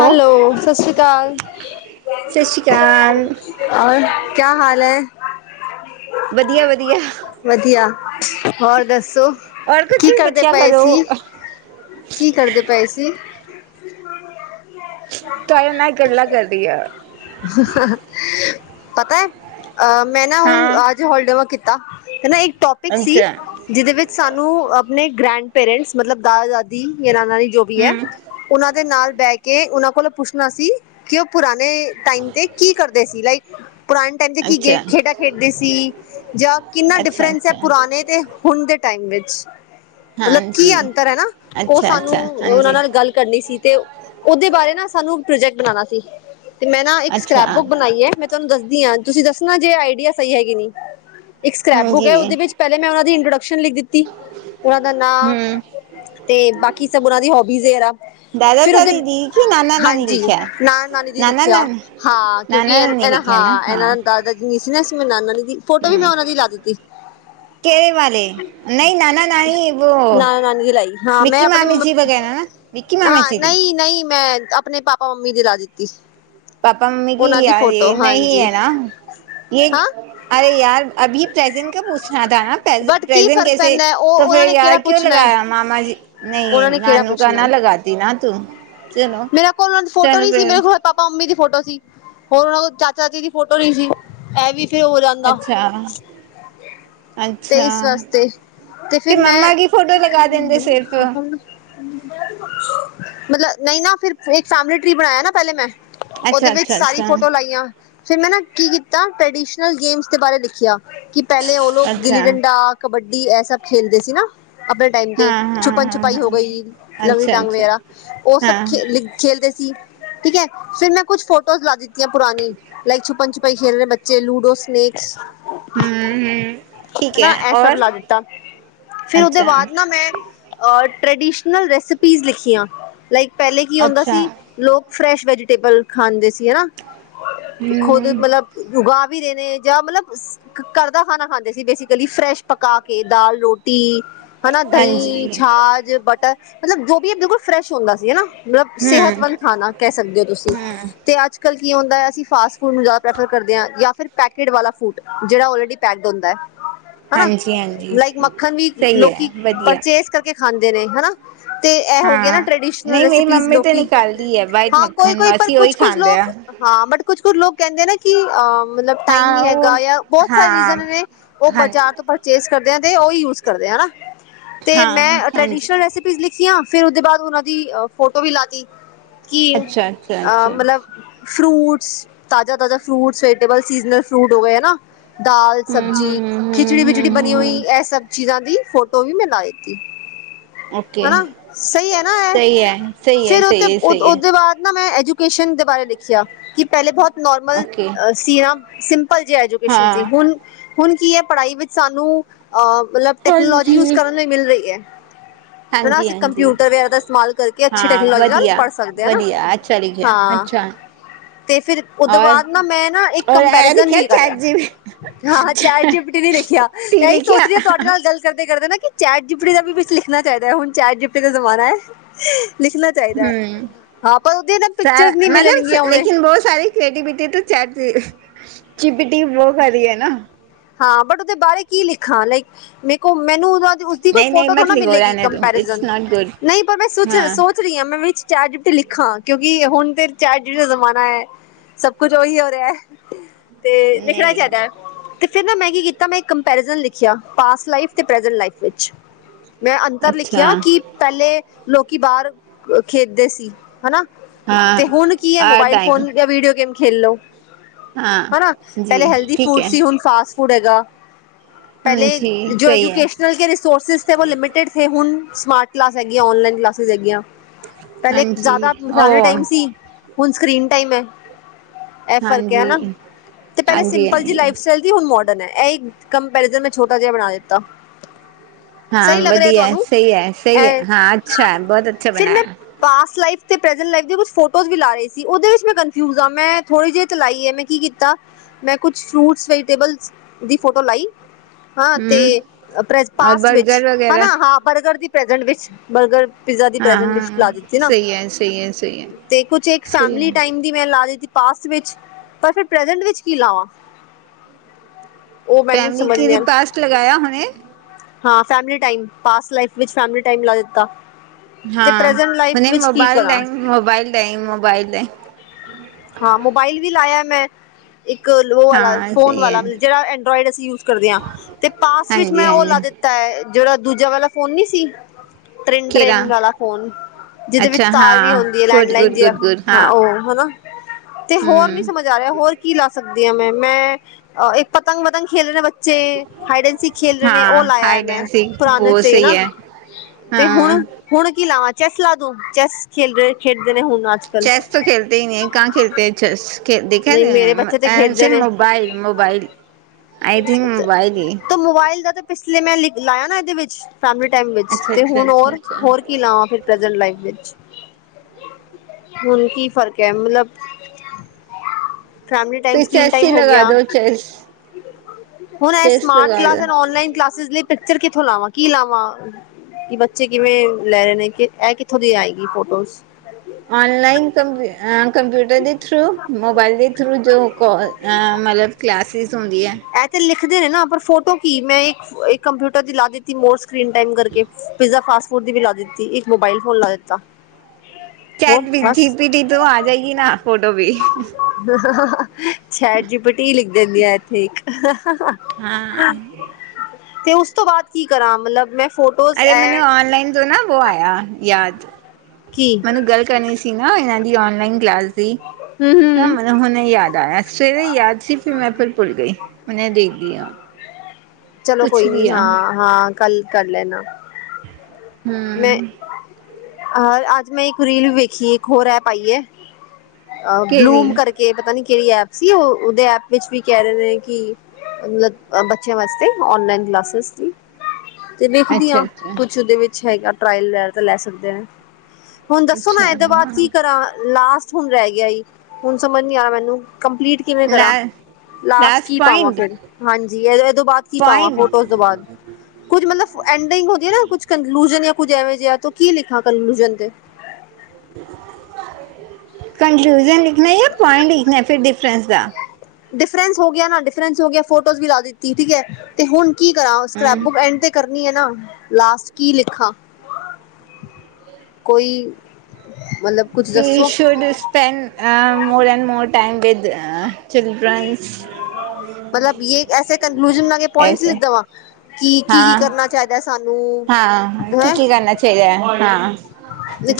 Hello, ਸਤਿ ਸ੍ਰੀ ਅਕਾਲ। ਸਤਿ ਸ਼੍ਰੀ ਅਕਾਲ ਔਰ ਕਯਾ ਹਾਲ ਹੈਂ? ਵਧੀਆ ਵਧੀਆ ਵਧੀਆ, ਹੋਰ ਦੱਸੋ। ਔਰ ਕੁਛ ਕੀ ਵੀ ਕਰਦੇ ਪੁੱਛਿਆ ਪਏ ਕਰੋ ਸੀ? ਕੀ ਕਰਦੇ ਪਏ ਸੀ? [inaudible] ਤੁਆਡੇ ਨਾਲ ਗੱਲਾ ਕਰਦੀ ਆ। ਪਤਾ ਹੈ ਅਹ ਮੈਂ ਨਾ ਹੁਨ ਹਾਂ ਹੋਲੀਡੇ ਵਰਕ ਕੀਤਾ ਹੈਨਾ, ਇੱਕ ਟੋਪਿਕ ਸੀ ਅੱਛਾ ਜਿਦੇ ਵਿਚ ਸਾਨੂ ਅਪਨੇ ਗ੍ਰੈਂਡ ਪੇਰੈਂਟਸ ਮਤਲਬ ਦਾਦਾ-ਦਾਦੀ ਜਾਂ ਨਾਨਾ-ਨਾਨੀ ਜੋ ਵੀ ਐ ਹਮ ੳਨਾਂ ਦੇ ਨਾਲ ਬੈ ਕੇ ੳਨਾਂ ਕੋਲੋਂ ਪੁੱਛਨਾ ਸੀ ਕੇ ੳਹ ਪੁਰਾਨੇ ਟਾਈਮ ਤੇ ਕੀ ਕਰਦੇ ਸੀ? ਲਾਈਕ ਪੁਰਾਨੇ ਟਾਈਮ ਤੇ ਕੀ ਗ ਅੱਛਾ ਖੇਡਾਂ ਖੇਡਦੇ ਸੀ, ਜਾਂ ਕਿੰਨਾ ਅੱਛਾ ਡਿਫਰੈਂਸ ਹੈ ਅੱਛਾ ਪੁਰਾਨੇ ਤੇ ਹੁਣ ਦੇ ਟਾਈਮ ਵਿੱਚ, ਮਤਲਬ ਕੀ ਹਾਂਜੀ ਅੰਤਰ ਹੈਨਾ ੳਹ ਅੱਛਾ ਸਾਨੂੰ ਅੱਛਾ ੳਨਾਂ ਹਾਂਜੀ ਨਾਲ ਗੱਲ ਕਰਨੀ ਸੀ ਤੇ ੳਦੇ ਬਾਰੇ ਨਾ ਸਾਨੂੰ ਪ੍ਰੋਜੈਕਟ ਬਨਾਨਾ ਸੀ। ਤੇ ਮੈਂ ਨਾ ਇੱਕ ਅੱਛਾ ਸਕ੍ਰੈਪ ਬੁੱਕ ਬਨਾਈ ਏ। ਮੈਂ ਤਾਨੂੰ ਦੱਸਦੀ ਹਾਂ ਤੁਸੀ ਦੱਸਨਾ ਜੇ ਆਈਡੀਆ ਸਹੀ ਹੈ ਕੇ ਨੀ। ਇੱਕ ਸਕ੍ਰੈਪ ਬੁੱਕ ਹਾਂਜੀ ਉਦੇ ਵਿੱਚ ਪਹਲੇ ਮੈਂ ੳਨਾਂ ਦੀ ਇੰਟਰੋਡਕਸ਼ਨ ਲਿਖ ਦਿੱਤੀ। ਉਹਨਾਂ ਦਾ ਨਾਂ ਹਮ ਤੇ ਬਾਕੀ ਸਭ ਉਹਨਾਂ ਦੀ ਹੋਬੀਜ਼ ਵਗੈਰਾ। ਦਾਦਾ ਫਿਰ ਉਹਦੇ, ਦਾਦੀ ਦੀ ਕਿ ਨਾਨਾ ਨਾਨੀ ਹਾਂਜੀ ਲਿਖਿਆ ਹੈ? ਨਾ ਨੀਨੀ ਦੀ ਨਾਨਾ ਰੱਖਿਆ ਨਾਨੀ ਹਾਂ। ਕਿਉਂਕਿ ਨਾਨਾ ਨਾਨੀ ਏਹ-ਏਹ ਦਾ ਲਿਖਿਆ ਨਾ ਹਾਂ ਇਹਨਾਂ ਦਾਦਾ ਜੀ ਨੀ ਸੀ ਨਾ, ਅਸੀ ਨਾ ਨਾਨਾ ਦੀ ਫੋਟੋ ਵੀ ਮੈਂ ਹਮ ਉਹਨਾਂ ਦੀ ਲਾ ਦਿੱਤੀ। ਕਿਹੜੇ ਵਾਲੇ, ਨਹੀਂ ਨਾਨਾ ਨਾਨੀ ਉਹ, ਨਾਨਾ ਨਾਨੀ ਦੀ ਲਾਈ ਹਾਂ ਮੈਂ ਮਿਕੀ ਆਪਣੇ ਮਾਮੀ ਜੀ ਮੰਮਾ ਵਗੈਰਾ ਨਾ? ਮਿੱਕੀ ਮਾਮੀ ਹਾਂ ਜੀ ਦੀ ਨਈ- ਨਈ ਮੈਂ ਆਪਣੇ ਪਾਪਾ- ਮੰਮੀ ਦੀ ਲਾ ਦਿੱਤੀ ਸੀ। ਪਾਪਾ-ਮੰਮੀ ਕੀ ਯਾਦ ਇਹ ਨਹੀ ਹੈ ਨਾ, ਯ ਹਾਂ ਅਰੇ ਯਾਰ ਅਭੀ ਪ੍ਰਜੈਂਟ ਕੇ ਪੁਛ ਹਾਂਦਾ ਨਾ ਬਟ ਕੀ ਪ੍ਰੇ-ਪ੍ਰੇਜੈਂਟ ਫ਼ਰਕ ਕੈਸੇ ਪੈਂਦਾ ਹੈ ਉਹ ਤੇ ਫਿਰ ਉਹਨਾਂ ਨੇ ਕਿਹੜਾ ਯਾਰ ਕਿਉਂ ਪੁੱਛਣਾ ਹੈ ਲਗਾਇਆ ਮਾਮਾ ਜੀ ਨਈ ਉਹਨਾਂ ਨੇ ਕਿਹੜਾ ਨਾਨੂ ਕਾ ਪੁੱਛਣਾ ਹੈ ਨਾ ਲਗਾਤੀ ਨਾ ਤੂੰਮ ਮੇਰੇ ਕੋਲ ਉਨਾ ਦੀ ਫੋਟੋ ਨੀ ਸੀ ਮੇਰੇ ਕੋਲ ਪਾਪਾ-ਮੰਮੀ ਦੀ ਫੋਟੋ ਸੀ, ਹੋਰ ਉਹਨਾਂ ਕੋਲ ਚਾਚਾ- ਚਾਚੀ ਦੀ ਫੋਟੋ ਨਹੀ ਸੀ, ਇਹ ਵੀ ਫੇਰ ਹੋ ਜਾਂਦਾ। ਅੱਛਾ ਤੇ ਅੱਛਾ, ਇਸ ਵਾਸਤੇ ਤੇ ਫਿਰ ਫੇਰ ਮੈਂ ਮੰਮਾ ਕੀ ਫੋਟੋ ਲਗਾ ਦਿੰਦੇ ਸਿਰਫ ਫੇਰ। ਮਤਲਬ ਨਈ ਨਾ ਫਿਰ ਇੱਕ ਫੈਮਲੀ ਟ੍ਰੀ ਬਣਾਇਆ ਨਾ ਪਹਿਲੇ ਮੈਂ ਉਹਦੇ ਵਿੱਚ ਸਾਰੀ ਫੋਟੋ ਲਾਈਆਂ। ਫਿਰ ਮੈਂ ਨਾ ਕੀ ਕੀਤਾ ਟਰਡੀਸ਼ਨਲ ਗੇਮਸ ਦੇ ਬਾਰੇ ਲਿਖਿਆ। ਕਿ ਪਹਿਲੇ ਓ ਗਿੱਲੀ ਡੰਡਾ, ਕਬੱਡੀ ਇਹ ਸਭ ਖੇਲਦੇ ਸੀ ਨਾ ਆਪਣੇ ਟਾਈਮ ਤੇ ਛੁਪਨ- ਛੁਪਾਈ ਹੋ ਗਈ। ਲੰਗੜੀ ਡੰਗ ਵਗੈਰਾ ਉਹ ਸਭ ਖੇ ਲਿਖ ਖੇਲਦੇ ਸੀ ਠੀਕ ਹੈ, ਫਿਰ ਮੈਂ ਕੁੱਛ ਫੋਟੋਜ਼ ਲਾ ਦਿੱਤੀਆ ਪੁਰਾਨੀ ਲਾਈਕ ਛੁਪਨ-ਛੁ ਕੋਈ ਖੇਲਦੇ ਬੱਚੇ ਲੂਡੋ-ਸਨੇਕਸ ਹੂੰ ਹੂੰ। ਹਨਾ ਇਹ ਸਭ ਲਾ ਦਿੱਤਾ, ਫਿਰ ਉਹਦੇ ਬਾਅਦ ਨਾ ਮੈਂ ਅ ਟ੍ਰਡੀਸ਼ਨਲ ਰੈਸਪੀਜ਼ ਲਿਖੀਆਂ, ਲਾਇਕ ਪਹਿਲੇ ਕੀ ਹੁੰਦਾ ਸੀ। ਲੋਕ ਫਰੈਸ਼ ਵੈਜੀਟੇਬਲ ਖਾਂਦੇ ਸੀ ਹਨਾ। ਖੁਦ ਮਤਲਬ ਉਗਾ ਵੀ ਰਏ ਨੇ ਜਾਂ ਮਲਬ ਸ ਘਰ ਦਾ ਖਾਨਾ ਖਾਣ ਸੀ ਬੇਸਿਕਲੀ ਫਰੈਸ਼ ਪਕਾ ਕੇ ਦਾਲ- ਰੋਟੀ ਹਨਾ ਦਹੀਂ, ਹਾਂਜੀ ਛਾਜ, ਬਟਰ ਮਤਲਬ ਜੋ ਵੀ ਬਿਲਕੁਲ ਫਰੈਸ਼ ਹੁੰਦਾ ਸੀ ਹਨਾ, ਮਤਲਬ ਹਮ ਸਿਹਤਮੰਦ ਖਾਣਾ ਕਹਿ ਸਕਦੇ ਔ ਤੁਸੀਂ। ਹਮ ਤੇ ਅੱਜ ਕੱਲ੍ਹ ਕੀ ਹੁੰਦਾ ਐ, ਅਸੀਂ ਫਾਸਟੂਡ ਨੂੰ ਜ਼ਿਆਦਾ ਪ੍ਰੈਫਰ ਕਰਦੇ ਆ ਜਾਂ ਫਿਰ ਪੈਕਕੇਟ ਵਾਲਾ ਫੂਡ ਜਿਹੜਾ ਆਔਲਰੇਡੀ ਪੈਕ ਡ ਹੁੰਦਾ ਹਨਾ ਹਾਂਜੀ ਹਾਂਜੀ ਲਾਈਕ ਮੱਖਣ ਵੀ ਸਹੀ ਲੋਕੀ ਹੈ ਵਧੀਆ ਪਰਚੇਸ ਕਰ ਕੇ ਖਾਂਦੇ ਨੇ ਹਨਾ। ਤੇ ਇਹ ਹੋਗਿਆ ਨਾ ਹਾਂ ਟਡੀਸ਼ਨ ਨਹੀਂ ਮੇਰੀ ਰੈਸਪੀ ਮੰਮੀ ਤੇ ਲੋਕੀ, ਨਿਕਾਲਦੀ ਹੈ ਵਾਈਟ ਹਾਂ ਕੋਈ -ਕੋਈ ਮੱਖਣ ਪਰ ਅਸੀਂ ਉਹੀ ਕੁਛ- ਕੁਛ ਖਾਂਦੇ ਆ ਲੋਕ ਹਾਂ ਬਟ ਕੁੱਝ- ਕੁਛ ਲੋਕ ਕਹਿੰਦੇ ਨਾ ਕਿ ਅ ਮਤਲਬ ਟਾਈਮ ਨੀ ਹਾਂ ਉਹ ਹੈਗਾ ਜਾਂ ਬਹੁਤ ਸਾਰੀ ਰੀਜ ਹਾਂ ਨੇ ਉਹ ਹਾਂਜੀ ਬਜ਼ਾਰ ਤੋਂ ਪਰਚੇਸ ਕਰਦੇ ਆ ਤੇ ਉਹ ਯੂਜ ਕਰਦੇ ਹਨਾ। ਤੇ ਹਾਂ ਮੈਂ ਹਾਂਜੀ ਟ੍ਰਡਿਸ਼ਨਲ ਰੈਸਿਪੀ ਲਿਖੀਆਂ ਫਿਰ ਉਹਦੇ ਬਾਅਦ ਉਹਨਾਂ ਦੀ ਫੋਟੋ ਵੀ ਲਾ ਤੀ। ਕਿ ਅੱਛਾ ਅੱਛਾ ਅਹ ਅੱਛਾ ਮਤਲਬ ਫਰੂਟਸ ਤਾਜ਼ਾ- ਤਾਜ਼ਾ ਫਰੂਟਸ ਵੈਜਟੇਬਲ ਸੀਜਨਲ ਫਰੂਟ ਹੋ ਗਏ ਨਾ ਦਾਲ ਹਮ ਸਬਜ਼ੀ ਹਮ ਖਿਚੜੀ- ਹਮ ਹਮ ਵਿਚੜੀ ਹਮ ਬਣੀ ਹੋਈ ਹਮ ਇਹ ਸਭ ਚੀਜ਼ਾਂ ਦੀ ਫੋਟੋ ਵੀ ਮੈਂ ਲਾ ਦਿੱਤੀ। ਓਕੇ ਹਨਾ ਸਹੀ ਐ ਨਾ ਇਹ, ਸਹੀ ਹੈ ਸਹੀ ਹੈ ਫਿਰ ਸਹੀ ਹੈ ਉਹ ਸਹੀ ਹੈ ਉਹਦੇ ਬਾਅਦ ਨਾ ਐਂਜੂ ਕੇਸ਼ਨ ਦੇ ਬਾਰੇ ਲਿਖਿਆ ਕਿ ਪਹਿਲੇ ਬਹੁਤ ਨਿਰਮਲ ਓਕੇ ਅਅ ਸੀ ਐ ਕਲ ਜੇ ਐਜੂਕੇਸ਼ਨ ਸੀ ਹਾਂ ਹੁਣ- ਹੁਣ ਕੀ ਐ ਪੜ੍ਹਾਈ ਵਿੱਚ ਸਾਨੂੰ ਅਹ ਮਤਲਬ ਟੈਕਨੋਲੋਜੀ ਯੂਜ ਹਾਂਜੀ ਕਰਨ ਲਈ ਮਿਲ ਰਹੀ ਐ। ਹਨਾ ਹਾਂਜੀ ਅਸੀਂ ਹਾਂਜੀ ਕੰਪਿਊਟਰ ਵਗੇਰਾ ਦਾ ਇਸਤੇਮਾਲ ਕਰਕੇ ਅੱਛੀ ਟੈਕਨੋਲੋਜੀ ਨਾਲ ਪੜ੍ਹ ਸਕਦੇ ਹ ਹਨਾ। ਚਲੀ ਗਿਆ ਅੱਛਾ। ਫਿਰ ਉਹਦੇ ਬਾਅਦ ਨਾ ਮੈਂ ਨਾ ਇੱਕ ਔਰ, ਏਹ ਵੀ ਕੰਪੈਰੀਜ਼ਨ ਕਿਆ ਕਰਿਆ ਚੈਟ ਜੀਵ ਹਾਂ ਚੈਟ ਜੀ ਪਟੀ ਵੀ ਲਿਖਿਆ ਟੀ ਇਹੀ ਸੋਚ ਲਿਖਿਆ ਰਹੀ ਹ ਤੁਹਾਡੇ ਨਾਲ ਗੱਲ ਚਰਦੇ ਚਰਦੇ ਨਾ ਕੀ ਚੈਟ ਜੀਪ ੜੀ ਦਾ ਵੀ ਵਿੱਚ ਕੁਛ ਲਿਖਣਾ ਚਾਈਦਾ ਐ। ਹੁਣ ਚੈਟ ਜੀਪ ੜੀ ਦਾ ਜ਼ਮਾਨਾ ਐ। ਲਿਖਣਾ ਚਾਈਦਾ ਐ, ਹਮ ਹਾਂ ਪਰ ਓਦੀਆਂ ਨਾ ਸਾਰਾ ਪਿਚਰਸ ਨੀ ਮਿਲਣਗੀਆਂ ਮਤਲਬ ਹੁਣੇ। ਲੇਕਿਨ ਬਹੁਤ ਸਾਰੀ ਕ੍ਰੀਟੀਿਵਿਟੀ ਚੈ ਚੀ ਪੀ ਟੀ ਬੋ ਸਾਰੀ ਐ ਨਾ। ਹਾਂ ਬਟ ਓਦੇ ਬਾਰੇ ਕੀ ਲਿਖਾਂ, ਲਾਈਕ ਮੇ ਕੋ ਮੈਨੂੰ ਓਦਾ ਉਸਦੀ ਕੋਈ ਨਹੀਂ ਨਹੀਂ ਫੋਟੋ ਤੋਂ ਮਤ ਨਾ ਲਿਖੋ ਮਿਲੇਗੀ ਰਹਿਣੇ ਦੋ ਇਟਸ ਕੰਪੈਰੀਜ਼ਨ। ਨੋਟ ਗੁਡ ਨਈ ਪਰ ਮੈਂ ਸਚ ਹਾਂ ਦਸੋ ਥਰੀ ਆਂ ਮੈਂ ਵਿਚ ਚੈਟ ਜੀ ਪੀ ਡਿ ਲਿਖਾਂ ਕਿਉਂਕਿ ਹੁਣ ਤੇ ਚੈ ਜੀ ਦਾ ਜ਼ਮਾਨਾ ਏ। ਸਭ ਕੁਝ ਓਹੀ ਹੋ ਰਿਆ ਤੇ ਲਿਖਣਾ ਨਹੀਂ ਚਾਈਦਾ। ਤੇ ਫੇਰ ਨਾ ਮੈਂ ਕੀਤਾ ਮੈਂ ਇਕ ਕਮਪੇਰੀਜਨ ਲਿਖਿਆ, ਪਾਸਟ ਲਾਈਫ ਤੇ ਪਰੇਂਜਟ ਲਾਈਫ ਵਿਚ। ਮੈਂ ਅੰਤਰ ਅੱਛਾ ਲਿਖਿਆ ਕੀ ਪੈਲੇ ਲੋਕੀ ਬਾਰ ਖੇਡਦੇ ਸੀ ਹਨਾ। ਹਾਂ ਤੇ ਹੁਣ ਕੀ ਏ ਆ ਮੋਬਾਇਲ ਟਾਈਮ ਫੋਨ ਜਾਂ ਵੀਡੀਓ ਗੇਮ ਖੇਲੋ। ਹਾਂ ਹਨਾ ਪੈਲੇ ਜੀ ਹੈਲਦੀ ਠੀਕ ਫੂਡ ਹੈ ਸੀ, ਹੁਣ ਫਾਸਟ ਫੂਡ ਹੈਗਾ। ਹਾਂਜੀ ਪੈਲੇ- ਜੋ ਸਹੀ ਹੈ ਐਜੂਕੇਸ਼ਨ ਰਿਸੋਰਸਿਸ ਥੇ ਵੋ ਲਿਮਿਟਿਡ ਦੇ, ਹੁਣ ਸਮਾਟ ਕਲਾਸ ਹੈਗੀਆਂ, ਔਨਲਾਈਨ ਕਲਾਸਿਸ ਹੈਗੀਆਂ। ਪੈਲੇ ਹਾਂਜੀ ਜਾਦਾ ਫੈਮਲੀ ਉਹ ਟਾਈਮ ਸੀ, ਹੁਣ ਸਕਰੀਨ ਟਾਈਮ ਐ। ਐ ਫਰਕ ਐ ਹਾਂਜੀ ਨਾ, ਤੇ ਪੈਲੇ ਹਾਂਜੀ ਸਿੰਪਲ ਜੀ ਹਾਂਜੀ ਲਾਈਫ ਸੈਲਜੀ ਹੁਣ ਮੋਡਨ ਐ। ਐ ਕੰਪੈਰੀਜ਼ਨ ਮੈਂ ਛੋਟਾ ਜਿਆ ਬਣਾ ਦਿੱਤਾ। ਹਾਂ ਸਹੀ ਲੱਗ ਰਿਹਾ ਵਧੀਆ ਤੁਹਾਨੂੰ ਸਹੀ ਐ ਸਹੀ ਐ। ਇਹ ਹਾਂ ਅੱਛਾ ਐ ਬੋਤ ਅੱਛਾ ਫਿਰ ਮੈਂ ਬਣਾਇਆ। ਪਾਸਟ ਲਾਈਫ ਤੇ ਪ੍ਰੈਜੈਂਟ ਲਾਈਫ ਦੇ ਕੁਛ ਫੋਟੋਜ਼ ਵੀ ਲਾ ਰਹੇ ਸੀ। ਓਦੇ ਵਿੱਚ ਮੈਂ ਕਨਫਿਊਜ ਆਂ, ਮੈਂ ਥੋੜੀ ਜੀ ਚਲਾਈ ਏ ਮੈਂ- ਕੀ ਕੀਤਾ, ਮੈਂ ਕੁਛ ਫਰੂਟਸ, ਵੈਜ ਟੇਬਲਸ ਦੀ ਫੋਟੋ ਲਾਈ, ਹਾਂ ਤੇ ਹਮ ਪ੍ਰੈ -ਪਾਸਟ ਵਿੱਚ ਹਨਾ ਹਾ ਤੇ ਬਰਗਰ ਦੀ ਪ੍ਰੈਜੈਂਟ ਵਿੱਚ। ਬਰਗਰ, ਪਿਜ਼ਾ ਦੀ ਪ੍ਰੈਂਜਟ ਵਿਚ ਲਾ ਦਿੱਤੀ ਨਾ। ਤੇ ਕੁਛ ਇੱਕ ਫੈਮਲੀ ਟਾਈਮ- ਦੀ ਮੈਂ ਲਾ ਦਿੱਤੀ ਪਾਸਟ ਵਿੱਚ, ਪਰ ਫਿਰ ਪ੍ਰਜੈਂਟ ਵਿੱਚ ਕੀ ਲਾਵਾਂ। ਉਹ ਮੈਨੂੰ ਫੈਮਲੀ ਸਮਝ ਨਹੀਂ ਕੀਦੀ ਆ ਪਾਸਟ ਲਗਾਇਆ ਹੁਣੇ। ਹਾਂ ਫੈਮਲੀ ਟਾਈਮ, ਪਾਸਟ ਲਾਈਫ ਵਿਚ ਫੈਮਲੀ ਟਾਈਮ ਲਾ ਦਿੱਤਾ। ਤੇ ਹਾਂ ਪ੍ਰੈਜੈਂਟ ਲਾਈਫ ਹੁਣੇ ਵਿੱਚ ਕੀ ਮੋਬਾਈਲ ਕਰਾਂ ਡਈ, ਮੋਬਾਈਲ ਡ‌ਈ, ਮੋਬਾਈਲ ਡ‌ਈ। ਹਾਂ ਮੋਬਾਈਲ ਵੀ ਲਾਇਆ ਮੈਂ- ਇੱਕ ਲੋ ਵਲਾ ਹਾਂ ਫੋਨ ਸਹੀ ਹੈ ਵਾਲਾ, ਜੜਾ ਐਂਡਰੋਇਡ ਅਸੀਂ ਯੂਜ ਕਰਦੇ ਆਂ। ਤੇ ਪਾਸ ਵਿੱਚ ਹਾਂਜੀ ਮੈਂ ਓ ਹਾਂਜੀ ਲਾ ਦਿੱ- ਦਿਤਾ ਏ ਜੇੜਾ ਦੂਜਾ ਵਾਲਾ ਫੋਨ ਨੀ ਸੀ। ਟ੍ਰਿਨ ਕਿਰਾ -ਟ੍ਰਿਨ ਵਾਲਾ ਫੋਨ। ਜਿਦੇ ਵਿੱਚ ਅੱਛਾ ਤਾਰ ਵੀ ਹਾਂ ਹੁੰਦੀ ਐ, ਗੁਡ ਲੈਂਡਲਾਈਨ ਗੁਡ ਜਿਆ ਗੁਡ ਗੁਡ ਹਾਂ ਓ ਹਨਾ। ਤੇ ਹੋਰ ਨੀ ਹਮ ਸਮਝ ਆ ਰਿਆ ਹੋਰ ਕੀ ਲਾ ਸਕਦੀ ਆ ਮੈਂ। ਮੈਂ ਇੱਕ ਪਤੰਗ- ਪਤੰਗ ਖੇਲ ਰ ਨੇ ਬੱਚੇ ਬੱਚੇ ਹਾਈਡ‌ ਏਨ ਸੀਕ ਖੇਲ ਰੇ ਨੇ, ਓ ਹਾਂ ਲਾਇਆ ਮੈਂ, ਪੁਰਾਣੇ ਤੇ ਹਨਾ। ਹਾਂ ਹੁਣ- ਹੁਣ ਕੀ ਲਾਵਾਂ, ਚੈਸ ਲਾ ਤੂ ਚੈਸ ਖੇਡ ਰੇ ਖੇਡਦੇ ਨੇ ਹੁਣ। ਕੱਲ ਚੈਸ ਤੋਂ ਖੇਲਤੇ ਈ ਨੀ ਐ, ਕਾ ਖੇਲਤੇ ਐ ਚੈਸ- ਦੇਖਾ ਨਹੀਂ ਮੇਰੇ ਤਨੇ ਬੱਚੇ ਤੇ ਐ ਖੇਡਦੇ ਸੇ ਨੇ mobile- mobile I think mobile ਈ। ਤੇ ਮੋਬਾਇਲ ਦਾ ਤਾਂ ਪਿਸਲੇ ਮੈਂ ਲਿ ਲਾਇਆ ਨਾ, ਏਦੇ ਵਿੱਚ ਫੈਮਲੀ ਟਾਈਮ ਵਿੱਚ। ਤੇ ਹੁਣ ਹੋਰ ਹੋਰ ਕੀ ਲਾਵਾਂ ਫਿਰ ਪ੍ਰਜੈਂਟ ਲਾਈਫ ਵਿੱਚ। ਹੁਣ ਕੀ ਫਰਕ ਕਿਆ ਮਲਬ- ਫੈਮਲੀ ਟਾਈਮ, ਸਕ੍ਰੀਨ ਟਾਈਮ ਹੋ ਗਿਆ। ਹੁਣ‌ ਐ smart class, and online classes ਲਈ ਪਿਚਰ ਕਿਥੋਂ ਲਾਵਾਂ, ਕੀ ਲਾਵਾਂ। ਕੀ ਬੱਚੇ ਕਿਵੇਂ ਲੈ ਰੇ ਨੇ, ਕੀ ਐ ਕਿੱਥੋਂ ਦੀ ਆਏਗੀ ਫੋਟੋਜ਼- ਔਨਲਾਈਨ ਕੰਮਪੂ ਆ ਕੰਪਿਊਟਰ ਦੇ ਥਰੂ, ਮੋਬਾਇਲ ਦੇ ਥਰੂ, ਜੋ ਕੋਲ ਮਲਬ ਕਲਾਸਿਸ ਹੁੰਦੀ ਐ। ਇਹ ਤੇ ਲਿਖਦੇ ਨੇ ਨਾ, ਪਰ ਫੋਟੋ ਕੀ। ਮੈਂ ਇੱਕ ਕੰਪਿਊਟਰ ਦੀ ਲਾ ਦਿੱਤੀ। ਮੋਰ ਸਕ੍ਰੀਨ ਟੈਮ ਕਰਕੇ ਪੀਜ਼ਾ-ਫਾਸਟ ਫੂਡ ਦੀ ਵੀ ਲਾ ਦਿੱਤੀ, ਇੱਕ ਮੋਬਾਏਲ ਫੋਨ ਲਾ ਦਿੱਤਾ। ਹੋਰ ਚੈਟ ਬਸ ਜੀ- ਪੀ -ਟੀ ਤੋਂ ਆ ਜੇਗੀ ਨਾ, ਫੋਟੋ ਵੀ ਚੈਟ ਜੀ- ਪੀ -ਟੀ, ਈ ਲਿਖ ਦੇਂਦੀ ਆ ਏਥੇ ਹਾਂ ਇੱਕ ਤੇ ਓਸ ਤੋਂ ਬਾਦ ਕੀ ਕਰਾਂ, ਮਤਲਬ ਮੈਂ ਫੋ ਅਰੇ, ਮੈਨੂੰ ਓਨਲਾਈਨ ਤੋ ਨਾ ਵੋ ਆਏਆ ਯਾਦ। ਕੀ? ਮੈਨੂੰ ਗੱਲ ਕਰਨੀ ਸੀ ਨਾ, ਇਨਾਂ ਦੀ ਓਨਲਾਈਨ ਕਲਾਸ ਦੀ, ਹੂੰ ਨਾ ਹੂੰ ਮੈਨੂੰ ਹੁਨ ਯਾਦ ਆਏਆ। ਸਵੇਰੇ ਯਾਦ ਸੀ, ਫਿਰ ਮੈਂ ਫਿਰ ਭੁੱਲ ਗਈ ਮੈਨੇ ਦੇਖ ਲੇਆ ਚਲੋ ਕੋਈ ਨੀ, ਹਾਂ-ਹਾਂ ਕੱਲ ਕਰ ਲੈਨਾ। ਮੈਂ ਹਮ ਅਹ, ਅੱਜ ਮੈਂ ਇੱਕ ਰੀਲ ਵੀ ਵੇਖੀ, ਇੱਕ ਹੋਰ ਐਪ ਆਈ ਐ, ਅ ਬਲੂਮ ਕਿਹਦੀ ਕਰਕੇ ਕੇ ਪਤਾ ਨੀ ਕੇਹੜੀ ਐਪ ਸੀ ਓ, ਓਦੇ ਐਪ ਵਿੱਚ ਵੀ ਕੇਹ ਰਏ ਨੇ ਕਿ ਮਤਲਬ ਬੱਚੇਆਂ ਵਾਸਤੇ, ਓਨਲਾਈਨ ਕਲਾਸੇਸ ਦੀ। ਤੇ ਵੇਖਦੀ ਆਂ, ਅੱਛਾ ਅੱਛਾ ਕੁਛ ਓਦੇ ਵਿੱਚ ਹੈਗਾ ਟਰਾਏਲ ਵਗੈਰਾ ਤਾਂ ਲੈ ਸਕਦੇ ਹੁਨ ਦੱਸੋ ਅੱਛਾ ਮੈੰ ਏਦੇ ਬਾਦ ਕੀ ਹਾਂ ਕਰਾਂ। ਲਾਸਟ ਹੁਣ ਰੈਹ ਗੇਆ ਏਈ, ਹੁਣ ਸਮਝ ਨੀ ਆ ਰੇਆ ਮੈਨੂੰ ਕੰਪਲੀਟ ਕਿਵੇਂ ਕਰਾਂ? ਲਾਸਟ ਕੀ ਪਾਵਾਂ, ਫੇਰ ਹਾਂਜੀ ਏ ਤੋਂ ਬਾਦ ਕੀ ਪਾਵਾਂ। ਫੋਟੋਜ਼ ਤੋਂ ਬਾਦ ਕੁਝ ਮਤਲਬ ਐੰਡਿੰਗ ਹੋਂਦੀ ਐ ਨਾ, ਕੁਝ ਕੰਕਲੂਜਨ ਜਾਂ ਕੁਝ ਐਂਵੇ ਜੇਆ ਤੋ ਕੀ ਲਿਖਾਂ ਕੰਕਲੂਜਨ ਤੇ ਕਨਕਲੂਜਨ ਲਿਖਨੈ ਜਾਂ ਪੁਆਏਂਟ ਲਿਖਨਾ ਫਿਰ ਡਿਫਰੈਂਸ ਦਾ? ਡਿਫਰੈਂਸ ਹੋ ਗੇਆ ਨਾ, ਡਿਫਰੈਂਸ ਹੋ ਗੇਆ, ਫੋਟੋਜ਼ ਵੀ ਲਾ ਦਿੱਤੀ, ਠੀਕ ਐ ਤੇ ਹੁਨ ਕੀ ਕਰਾਂ, ਸਕ੍ਰੈਪ ਬੁੱਕ ਐਂਡ ਤੇ ਕਰਨੀ ਆ ਨਾ ਲਾਸਟ ਕੀ ਲਿਖਾਂ? ਕੋਈ, ਮਤਲਬ ਕੁਛ ਵੀ ਦੱਸੋ should spend uh more and more time with uh childrens. ਮਤਲਬ ਯੇ ਐਸੇ ਕਨਕਲੂਜਨ ਮ ਪੁਆਏਂਟਸ ਲਿਖ ਦਵਾਂ ਕਿ, ਕੀ-ਕੀ ਕਰਨਾ ਚਾ ਐ ਸਾਨੂੰ, ਹੈਂ। ਚਾਈਦੈ, ਹਾਂ।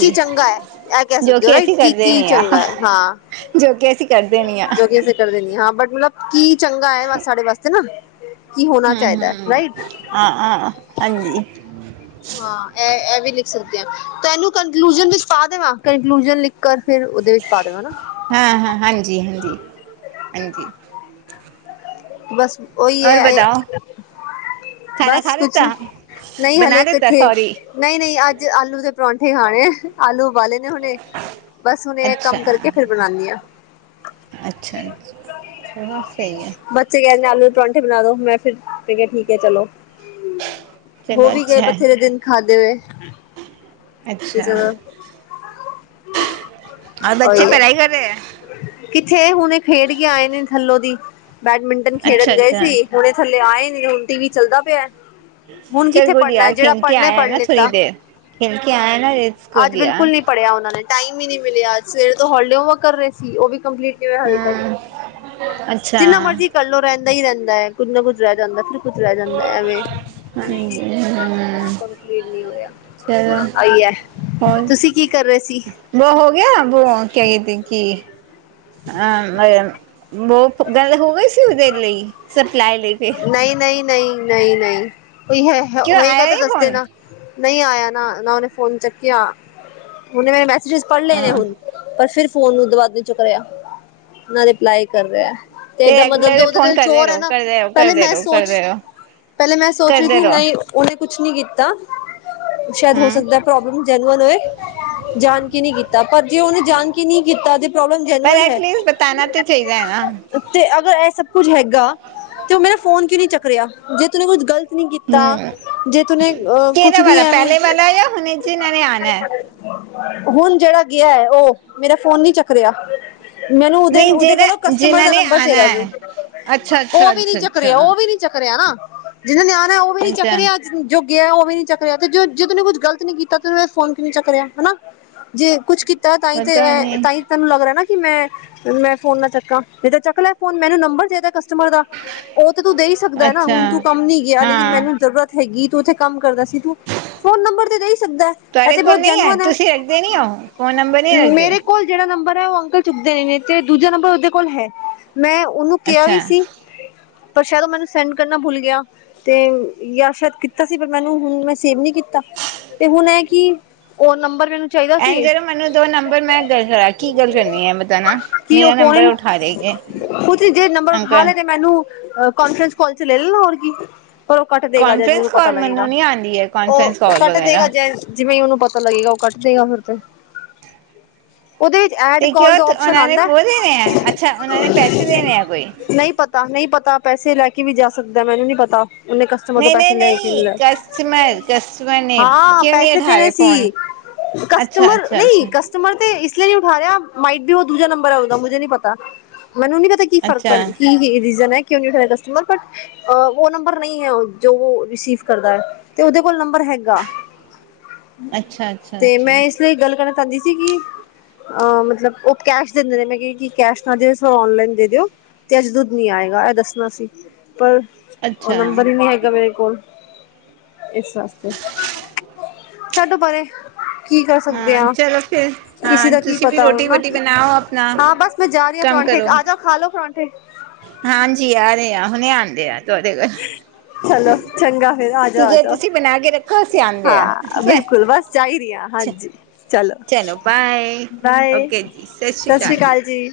ਕੀ ਚੰਗਾ ਹੈ ਇਹ ਕਹਿ ਜੋ ਸਕਦੇ ਹੋ ਕੇ ਅਸੀ ਰਾਈਟ ਕੀ ਕਰਦੇ ਕੀ ਨੀ ਆਂ, ਚੰਗਾ ਹੈ ਹਾਂ ਜੋ ਕੇ ਅਸੀ ਕਰਦੇ ਨੀਂ ਆਂ। ਜੋ ਕੇ ਅਸੀਂ ਕਰਦੇ ਨੀਂ ਆਂ, ਹਾਂ ਬਟ ਮਤਲਬ ਕੀ ਚੰਗਾ ਐ, ਸਾਡੇ ਵਾਸਤੇ ਨਾ। ਕੀ ਹੋਨਾ ਚਾਈਦੈ, ਰਾਈਟ? ਅ, ਅ, ਹਾਂਜੀ। ਹਾਂ, ਐ, ਐ ਵੀ ਲਿਖ ਸਕਦੇ ਆਂ, ਤਾਂ ਏਨੂੰ ਕੰਕਲੂਜਨ ਵਿੱਚ ਪਾ ਦੇਵਾਂ ਕਨਕਲੂਜਨ ਲਿਖ ਕਰ ਫੇਰ ਓਦੇ ਵਿੱਚ ਪਾ ਦਵਾਂ ਨਾ। ਹਾਂ -ਹਾਂ, ਹਾਂਜੀ -ਹਾਂਜੀ, ਹਾਂਜੀ। ਬਸ, ਓਈ ਐ ਔਰ ਏ ਬਤਾਓ ਖਾਣਾ ਬਸ ਖਾ ਕੁਛ, ਲਿੱਤਾ ਨਈਂ ਬਣਾ ਹਲੇ ਲਿੱਤਾ ਕਿੱਥੇ। ਸੋਰੀ ਨਈਂ-ਨਈਂ ਅੱਜ ਆਲੂ ਦੇ ਪਰੌਂਠੇ ਖਾਨੇ ਆਲੂ ਓਬਾਲੇ ਨੇ ਹੁਨੇ। ਬਸ, ਹੁਨ ਏਹ ਕੰਮ ਕਰਕੇ ਫੇਰ ਬਨਾਨੀਂ ਆਂ। ਅੱਛਾ-ਅੱਛਾ, ਚਲੋ ਸਈ ਐ। ਬੱਚੇ ਕੈੰਦੇ ਆਲੂ ਦੇ ਪਰੌਂਠੇ ਬਨਾ ਦੋ, ਮੈਂ ਫੇਰ ਕੇਆ ਠੀਕ ਐ, ਚਲੋ। ਹੋ ਵੀ, ਗੇ ਬਥੇਰੇ ਦਿਨ ਖਾਦੇ ਵੇ। ਅੱਛਾ। ਔਰ, ਬੱਚੇ ਉਹੀ ਹੈ ਪੜਾਈ ਕਰ ਰਏ ਐ? ਕਿੱਥੇ ਹੁਨੇ ਖੇਡ ਕੇ ਆਏ ਨੇ, ਥੱਲੋਂ ਦੀ ਬੈਡਮਿੰਟਨ ਖੇਡਨ ਗਏ ਸੀ। ਹੁਣੇ ਥੱਲੇ ਆਏ ਨੇ ਹੁਣ ਟੀ ਵੀ ਚੱਲਦਾ ਪਿਆ। ਹੁਣ ਚਲ ਕਿੱਥੇ ਗੁਡੀ ਪੜ੍ਹਨਾ ਯਾਰ ਜਿਹੜਾ ਖੇਲ ਕੇ ਪੜ੍ਹਨਾ ਆਇਆ ਏ ਪੜ੍ਹ ਨਾ ਥੋੜੀ ਲਿੱਤਾ ਦੇਰ ਖੇਲ ਕੇ ਆਇਆ ਨਾ ਰੇ ਗਡੀ ਯ। ਪੜਿਆ ਉਹਨਾਂ ਨੇ ਟਾਈਮ ਹੀ ਨੀ ਮਿਲਿਆ ਸਵੇਰੇ ਤੋਂ ਹੋਲੀ ਹੋਮਵਕ ਕਰ ਰੇ ਸੀ ਉਹ ਵੀ ਕੰਪਲੀਟ। ਕਿਵੇਂ ਹਾਲੇ ਤੱਕ ਜਿੰਨਾ ਮਰਜ਼ੀ ਕਰਲੋ ਰਹਿੰਦਾ ਹੀ ਰਹਿੰਦਾ ਏ ਕੁੱਝ ਨਾ ਕੁੱਝ ਰਹਿ ਜਾਂਦਾ ਫਿਰ। ਕੁਛ ਰਹਿ ਜਾਂਦਾ ਐਵੇਂ ਕੰਪਲੀਟ ਨਹੀਂ ਹੋਇਆ। ਆਈ ਹੈ। ਹੋਰ ਤੁਸੀਂ ਕੀ ਕਰ ਰਹੇ ਸੀ ਵੋ ਹੋ ਗਿਆ, ਵੋ ਹੋ ਕੇ ਆਈ ਪਿੰਕੀ। ਹਮ ਵੋ ਗੱਲ ਹੋ ਗਈ ਸੀ ਦਿੱਲੀ ਸਪਲਾਈ ਲਈ। ਫਿਰ ਨਈ ਨਈ ਨਈ ਨਈ ਨਈ ਕੋਈ ਕਿਉਂ ਆਇਆ ਹੋਏਗਾ ਤੇ ਇਹ ਦੱਸ ਦੇਣਾ। ਨਈ ਆਇਆ ਨਾ ਨਾ ਉਹਨੇ ਫੋਨ ਚੱਕਿਆ ਉਹਨੇ ਮ ਬੈ। ਚੀਜ਼ ਪੜ੍ਹ ਲੈ ਨੇ ਫੋਨ ਹੁਣ ਪਰ ਫਿਰ ਫੋਨ ਨੂੰ ਉਦੂ ਬਾਦ ਨੀ ਚੱਕ ਰਿਹਾ ਨਾ ਰਿਪਲਾਈ ਕਰ ਰਿਹਾ। ਤੇ ਏਦਾਂ ਮਤਲਬ ਰੈਗੂਲਰ ਉਹਦੇ ਫੋਨ ਦਿਲ ਕਰਦੇ ਚੋਰ ਐ ਰਹੋ ਨਾ। ਕਰਦੇ ਰਹੋ ਪੈਲੇ ਕਰਦੇ ਮੈਂ ਰਹੋ ਸੋਚ ਕਰਦੇ ਰਹੋ ਪੈਲੇ ਮੈਂ ਸੋਚ ਰਹੀ ਕਰਦੇ ਸੀ ਰਹੋ। ਨਹੀਂ ਉਹਨੇ ਕੁਛ ਨੀ ਕੀਤਾ। ਸ਼ਾਇਦ ਹੋ ਹਮ ਸਕਦੈ ਪ੍ਰੋਬਲਮ ਜੈਨੂਅਨ ਹੋਏ। ਜਾਣ ਕੇ ਨੀ ਕੀਤਾ ਪਰ ਜੇ ਉਹਨੇ ਜਾਣ ਕੇ ਨੀ ਕੀਤਾ ਤੇ ਪ੍ਰੋਬਲਮ ਜੈਨੂਅ। ਪਲੀਜ਼ ਬਤਾਨਾ ਤੇ ਚਾਹੀਦੈ ਨਾ। ਤੇ ਅਗਰ ਇਹ ਸਭ ਕੁੱਝ ਹੈਗਾ। ਤੇ ਉਹ ਮੇਰਾ ਫੋਨ ਕਿਉ ਨੀ ਚੱਕ ਰਿਆ ਜੇ ਤੂੰਨੇ ਕੁੱਝ ਗਲਤ। ਨੀ ਕੀਤਾ ਹਮ ਜੇ ਤੂੰਨੇ ਅ ਕੁਛ ਕਿਹੜਾ ਵੀ ਵਾਲਾ ਐਵੇਂ। ਪਹਿਲੇ ਵਾਲਾ ਜਾਂ ਹੁਣੇ ਜਿਨਾਂ ਨੇ ਆਉਣਾ ਹੈ? ਹੁਣ ਜਿਹੜਾ ਗਿਐ ਉਹ ਮੇਰਾ ਫੋਨ ਨੀ ਚੱਕ ਰਿਹਾ। ਮੈਨੂੰ ਉਹਦੇ ਨਹੀਂ ਉਹਦੇ ਕੋਲੋਂ ਜਿਹੜਾ ਕਸਟਮਰ ਜਿਨਾਂ ਦਾ ਨੇ ਨੰਬਰ ਆਉਣਾ ਚਾਹੀਦਾ ਸੀ। ਹੈ। ਅੱਛਾ। ਉਹ ਅੱਛਾ ਵੀ ਨੀ ਅੱਛਾ ਚੱਕ ਅੱਛਾ ਰਿਹਾ, ਉਹ ਵੀ ਨੀ ਚੱਕ ਰਿਹਾ ਨਾ। ਜਿਹਨਾਂ ਨੇ ਆਨਾ ਉਹ ਵੀ ਨੀ ਚੱਕ ਅੱਛਾ ਰਿਹਾ। ਜੋ ਗਿਐ ਉਹ ਵੀ ਨੀ ਚੱਕ ਰਿਹਾ ਤੇ ਜਦ ਉਹਨੇ ਕੁਛ ਗਲਤ ਨਹੀਂ ਕੀਤਾ ਤੇ ਉਹਨ ਫੋਨ ਕਿਉਂ ਨੀ ਚੱਕ ਰਿਆ ਹੈਨਾ? ਜੇ ਕੁੱਛ ਕੀਤਾ, ਤਾਂਹੀ ਤੇ ਪਤਾ ਏਹ ਨੀ। ਤਾਂਹੀ ਤੈਨੂੰ ਲੱਗ ਰਿਹਾ ਨਾ ਕਿ ਮੈਂ ਮੈਂ ਫੋਨ ਨਾ ਚੱਕਾਂ। ਨਹੀਂ ਤੇ ਚੱਕ ਲੈ ਫੋਨ ਮੈਨੂੰ ਨੰਬਰ ਦੇਦੇ ਕਸਟਮਰ ਦਾ। ਉਹ ਤੇ ਤੂੰ ਦੇ ਹੀ ਸਕਦੈ ਨਾ। ਅੱਛਾ ਹੁਣ, ਤੂੰ ਕੰਮ ਨੀ ਗਿਆ ਲੇਕਿਨ ਹਾਂ ਮੈਨੂੰ ਜ਼ਰੂਰਤ ਹੈਗੀ ਤੂੰ ਉੱਥੇ ਕੰਮ ਕਰਦਾ ਸੀ। ਤੂੰ ਫੋਨ ਨੰਬਰ ਤੇ ਦੇ ਈ ਸਕਦੈ, ਇਹ ਤੁਹਾਡੇ ਤੇ ਬਹੁਤ ਕੋਲ ਨਹੀਂ ਜੈਨੂਅਣ ਹੈ। ਤੁਸੀਂ ਰੱਖਦੇ ਨੀ ਹੋ ਫੋਨ ਨੰਬਰ ਨਹੀਂ ਰੱਖਦੇ? ਮੇਰੇ ਕੋਲ ਜਿਹੜਾ ਨੰਬਰ ਹੈ। ਉਹ ਅੰਕਲ ਚੁੱਕਦੇ ਨੇ ਤੇ, ਦੂਜਾ ਨੰਬਰ ਉਹਦੇ ਕੋਲ ਹੈ। ਮੈਂ ਉਹਨੂੰ ਕਿਹਾ ਅੱਛਾ ਵੀ ਸੀ ਪਰ ਸ਼ਾਇਦ ਉਹ ਮੈਨੂੰ ਸੈਂਡ ਕਰਨਾ ਭੁੱਲ ਗਿਆ ਤੇ ਯਾ ਸ਼ਾਇਦ ਕੀਤਾ ਸੀ ਪਰ ਮੈਨੂੰ ਹੁਣ ਮੈਂ ਸੇਵ ਨਹੀਂ ਕੀਤਾ। ਤੇ ਹੁਣ ਇਹ ਕਿ ਉਹ ਨੰਬਰ ਮੈਨੂੰ ਚਾਹੀਦਾ ਸੀ ਇੰਝ ਕਰੋ ਮੈਨੂੰ ਦੋ ਨੰਬਰ, ਮੈਂ ਗੱਲ ਕਰਾਂ, ਕੀ ਗੱਲ ਕਰਨੀ ਏ ਬਚਾਨਾ। ਕੀ ਉਹ ਫੋਨ, ਕੁਛ ਜੇ ਨੰਬਰ ਉਠਾ ਅੰਕਲ। ਲੇ ਤੇ - ਮੈਨੂੰ ਅ ਕੋਨਫਰੰਸ ਕਾਲ'ਚ ਲੈ ਲਣ, ਹੋਰ ਕੀ। ਪਰ ਉਹ ਕੱਟ ਦੇਗਾ ਜੱਦ ਕਨਫਰੈਂਸ ਓਹਨੂੰ ਪਤਾ ਕਾਲ ਲੱਗੇਗਾ। ਮੈਨੂੰ ਨੀ ਆਂਦੀ ਐ ਉਹ ਕਨਫਰੈਂਸ ਕਾਲ ਕੱਟ ਦੇਗਾ ਵਗੈਰਾ। ਜੈ ਜਿਵੇਂ ਹੀ ਉਹਨੂੰ ਪਤਾ ਲੱਗੇਗਾ ਉਹ ਕੱਟ ਦੇਗਾ ਫੇਰ ਤੇ। ਉਹਦੇ'ਚ ਐਡ ਤੇ ਕਿਉਂ ਕਾਲ ਦਾ ਓਪਸ਼ਨ ਉਹਨਾਂ ਨੇ ਆਂਦੈ, ਉਹ ਦੇਣੇ ਐ ਅੱਛਾ ਉਹਨਾਂ ਨੇ ਪੈਸੇ ਦੇਣੇ ਐ ਕੋਈ। ਨਹੀਂ? ਤਾਨ ਨਈ ਪਤਾ ਪੈਸੇ ਲੈ ਕੇ ਵੀ ਜਾ ਸਕਦੈ, ਮੈਨੂੰ ਨਹੀਂ ਪਤਾ। ਉਹਨੇ ਕਸਟਮਰ ਤੋਂ ਨਹੀਂ ਨਹੀਂ ਪੈਸੇ ਲਏ ਕੇ ਨਹੀਂ ਲਏ, ਕਸਟਮਰ ਕਸਟਮਰ ਨੇ ਹਾਂ ਕਿਉਂ ਨਹੀਂ ਪੈਸੇ ਉਠਾ ਦੇਣੇ ਰਹੇ ਫੋਨ। ਸੀ। ਅੱਛਾ ਕਸਟਮਰ ਅੱਛਾ ਨਈ ਅੱਛਾ ਕ ਕਸਟਮਰ ਤੇ ਇਸ ਲਿਏ ਨੀ ਉਠਾ ਰਿਹਾ, ਮਾਈਟ ਬਿਉ ਦੂਜਾ ਨੰਬਰ ਐ ਉਦਾਂ ਮੁਝੇ ਨੀ ਪਤਾ, ਮੈਨੂੰ ਨੀ ਪਤਾ। ਕੀ ਫਰਕ ਅੱਛਾ ਪੈ, ਕੀ ਰੀਜ਼ਨ ਹੈ ਕਿਉਂ ਨੀ ਉਠ ਰਿਆ ਕਸਟਮਰ, ਬਟ ਅ ਉਹ ਨੰਬਰ ਨਈ ਐ, ਜੋ ਉਹ ਰਿਸੀਵ ਕਰਦਾ ਏ, ਤੇ ਉਹਦੇ ਕੋਲ ਨੰਬਰ ਹੈਗੇ ਅੱਛਾ ਅੱਛਾ ਤੇ ਮੈਂ ਅੱਛਾ ਇਸ ਲਈ ਗੱਲ ਕਰਨਾ ਚਾਹੰਦੀ ਸੀ ਕਿ ਅਹ ਮਤਲਬ ਉਹ ਕੈਸ਼ ਦਿੰਦੇ ਨੇ, ਮੈਂ ਕੇ ਕੀ ਕੈਸ਼ ਨਾ ਦਿਓ ਇਸ ਵਾਰ ਔਨਲਾਈਨ ਦੇ ਦਿਓ ਤੇ ਨੀ ਆਏਗਾ ਐ ਦੱਸਣਾ ਸੀ, ਪਰ ਓ ਅੱਛਾ ਨੰਬਰ ਈ ਨੀ ਹੈਗਾ ਮੇਰੇ ਕੋਲ। ਇਸ ਵਾਸਤੇ, ਛੱਡੋ ਪਰੇ। ਕੀ ਕਰ ਸਕਦੇ ਹਾਂ ਆਂ। ਚਲੋ ਫਿਰ ਕਿਸੇ ਹਾਂ ਦਾ ਕੀ ਤੁਸੀਂ ਵੀ ਪਤਾ ਹੁਣ ਰੋਟੀ ਨਾ ਵੋਟੀ ਬਣਾਓ ਆਪਣਾ ਆਂ ਹਾਂ ਬਸ ਮੈਂ ਜਾ ਰੀ ਆ ਕੰਮ ਪਰੋਠੇ, ਕਰੋ। ਆਜੋ ਖਾਲੋ ਪਰੌਂਠੇ- ਹਾਂਜੀ ਆਰੇ ਆ, ਹੁਣੇ ਆਂਦੇ ਆ ਤੁਆਡੇ ਕੋਲ ਚਲੋ ਚੰਗਾ ਫੇਰ ਠੀਕ ਐ ਆਜੋ-ਆਜੋ, ਤੁਸੀਂ ਬਣਾ ਕੇ ਰੱਖੋ ਅਸੀਂ ਆਂਦੇ ਆ ਹਾਂ ਠੀਕ ਐ। ਬਿਲਕੁਲ ਬਸ- ਚਾਇਦੀ ਆਂ, ਅੱਛਾ ਹਾਂਜੀ। ਚਲੋ ਬਾਏ ਬਾਏ, ਓਕੇ ਜੀ ਸਤਿ ਸ਼੍ਰੀ ਸਸ ਸ੍ਰੀ ਅਕਾਲ ਕਾਲ ਜੀ।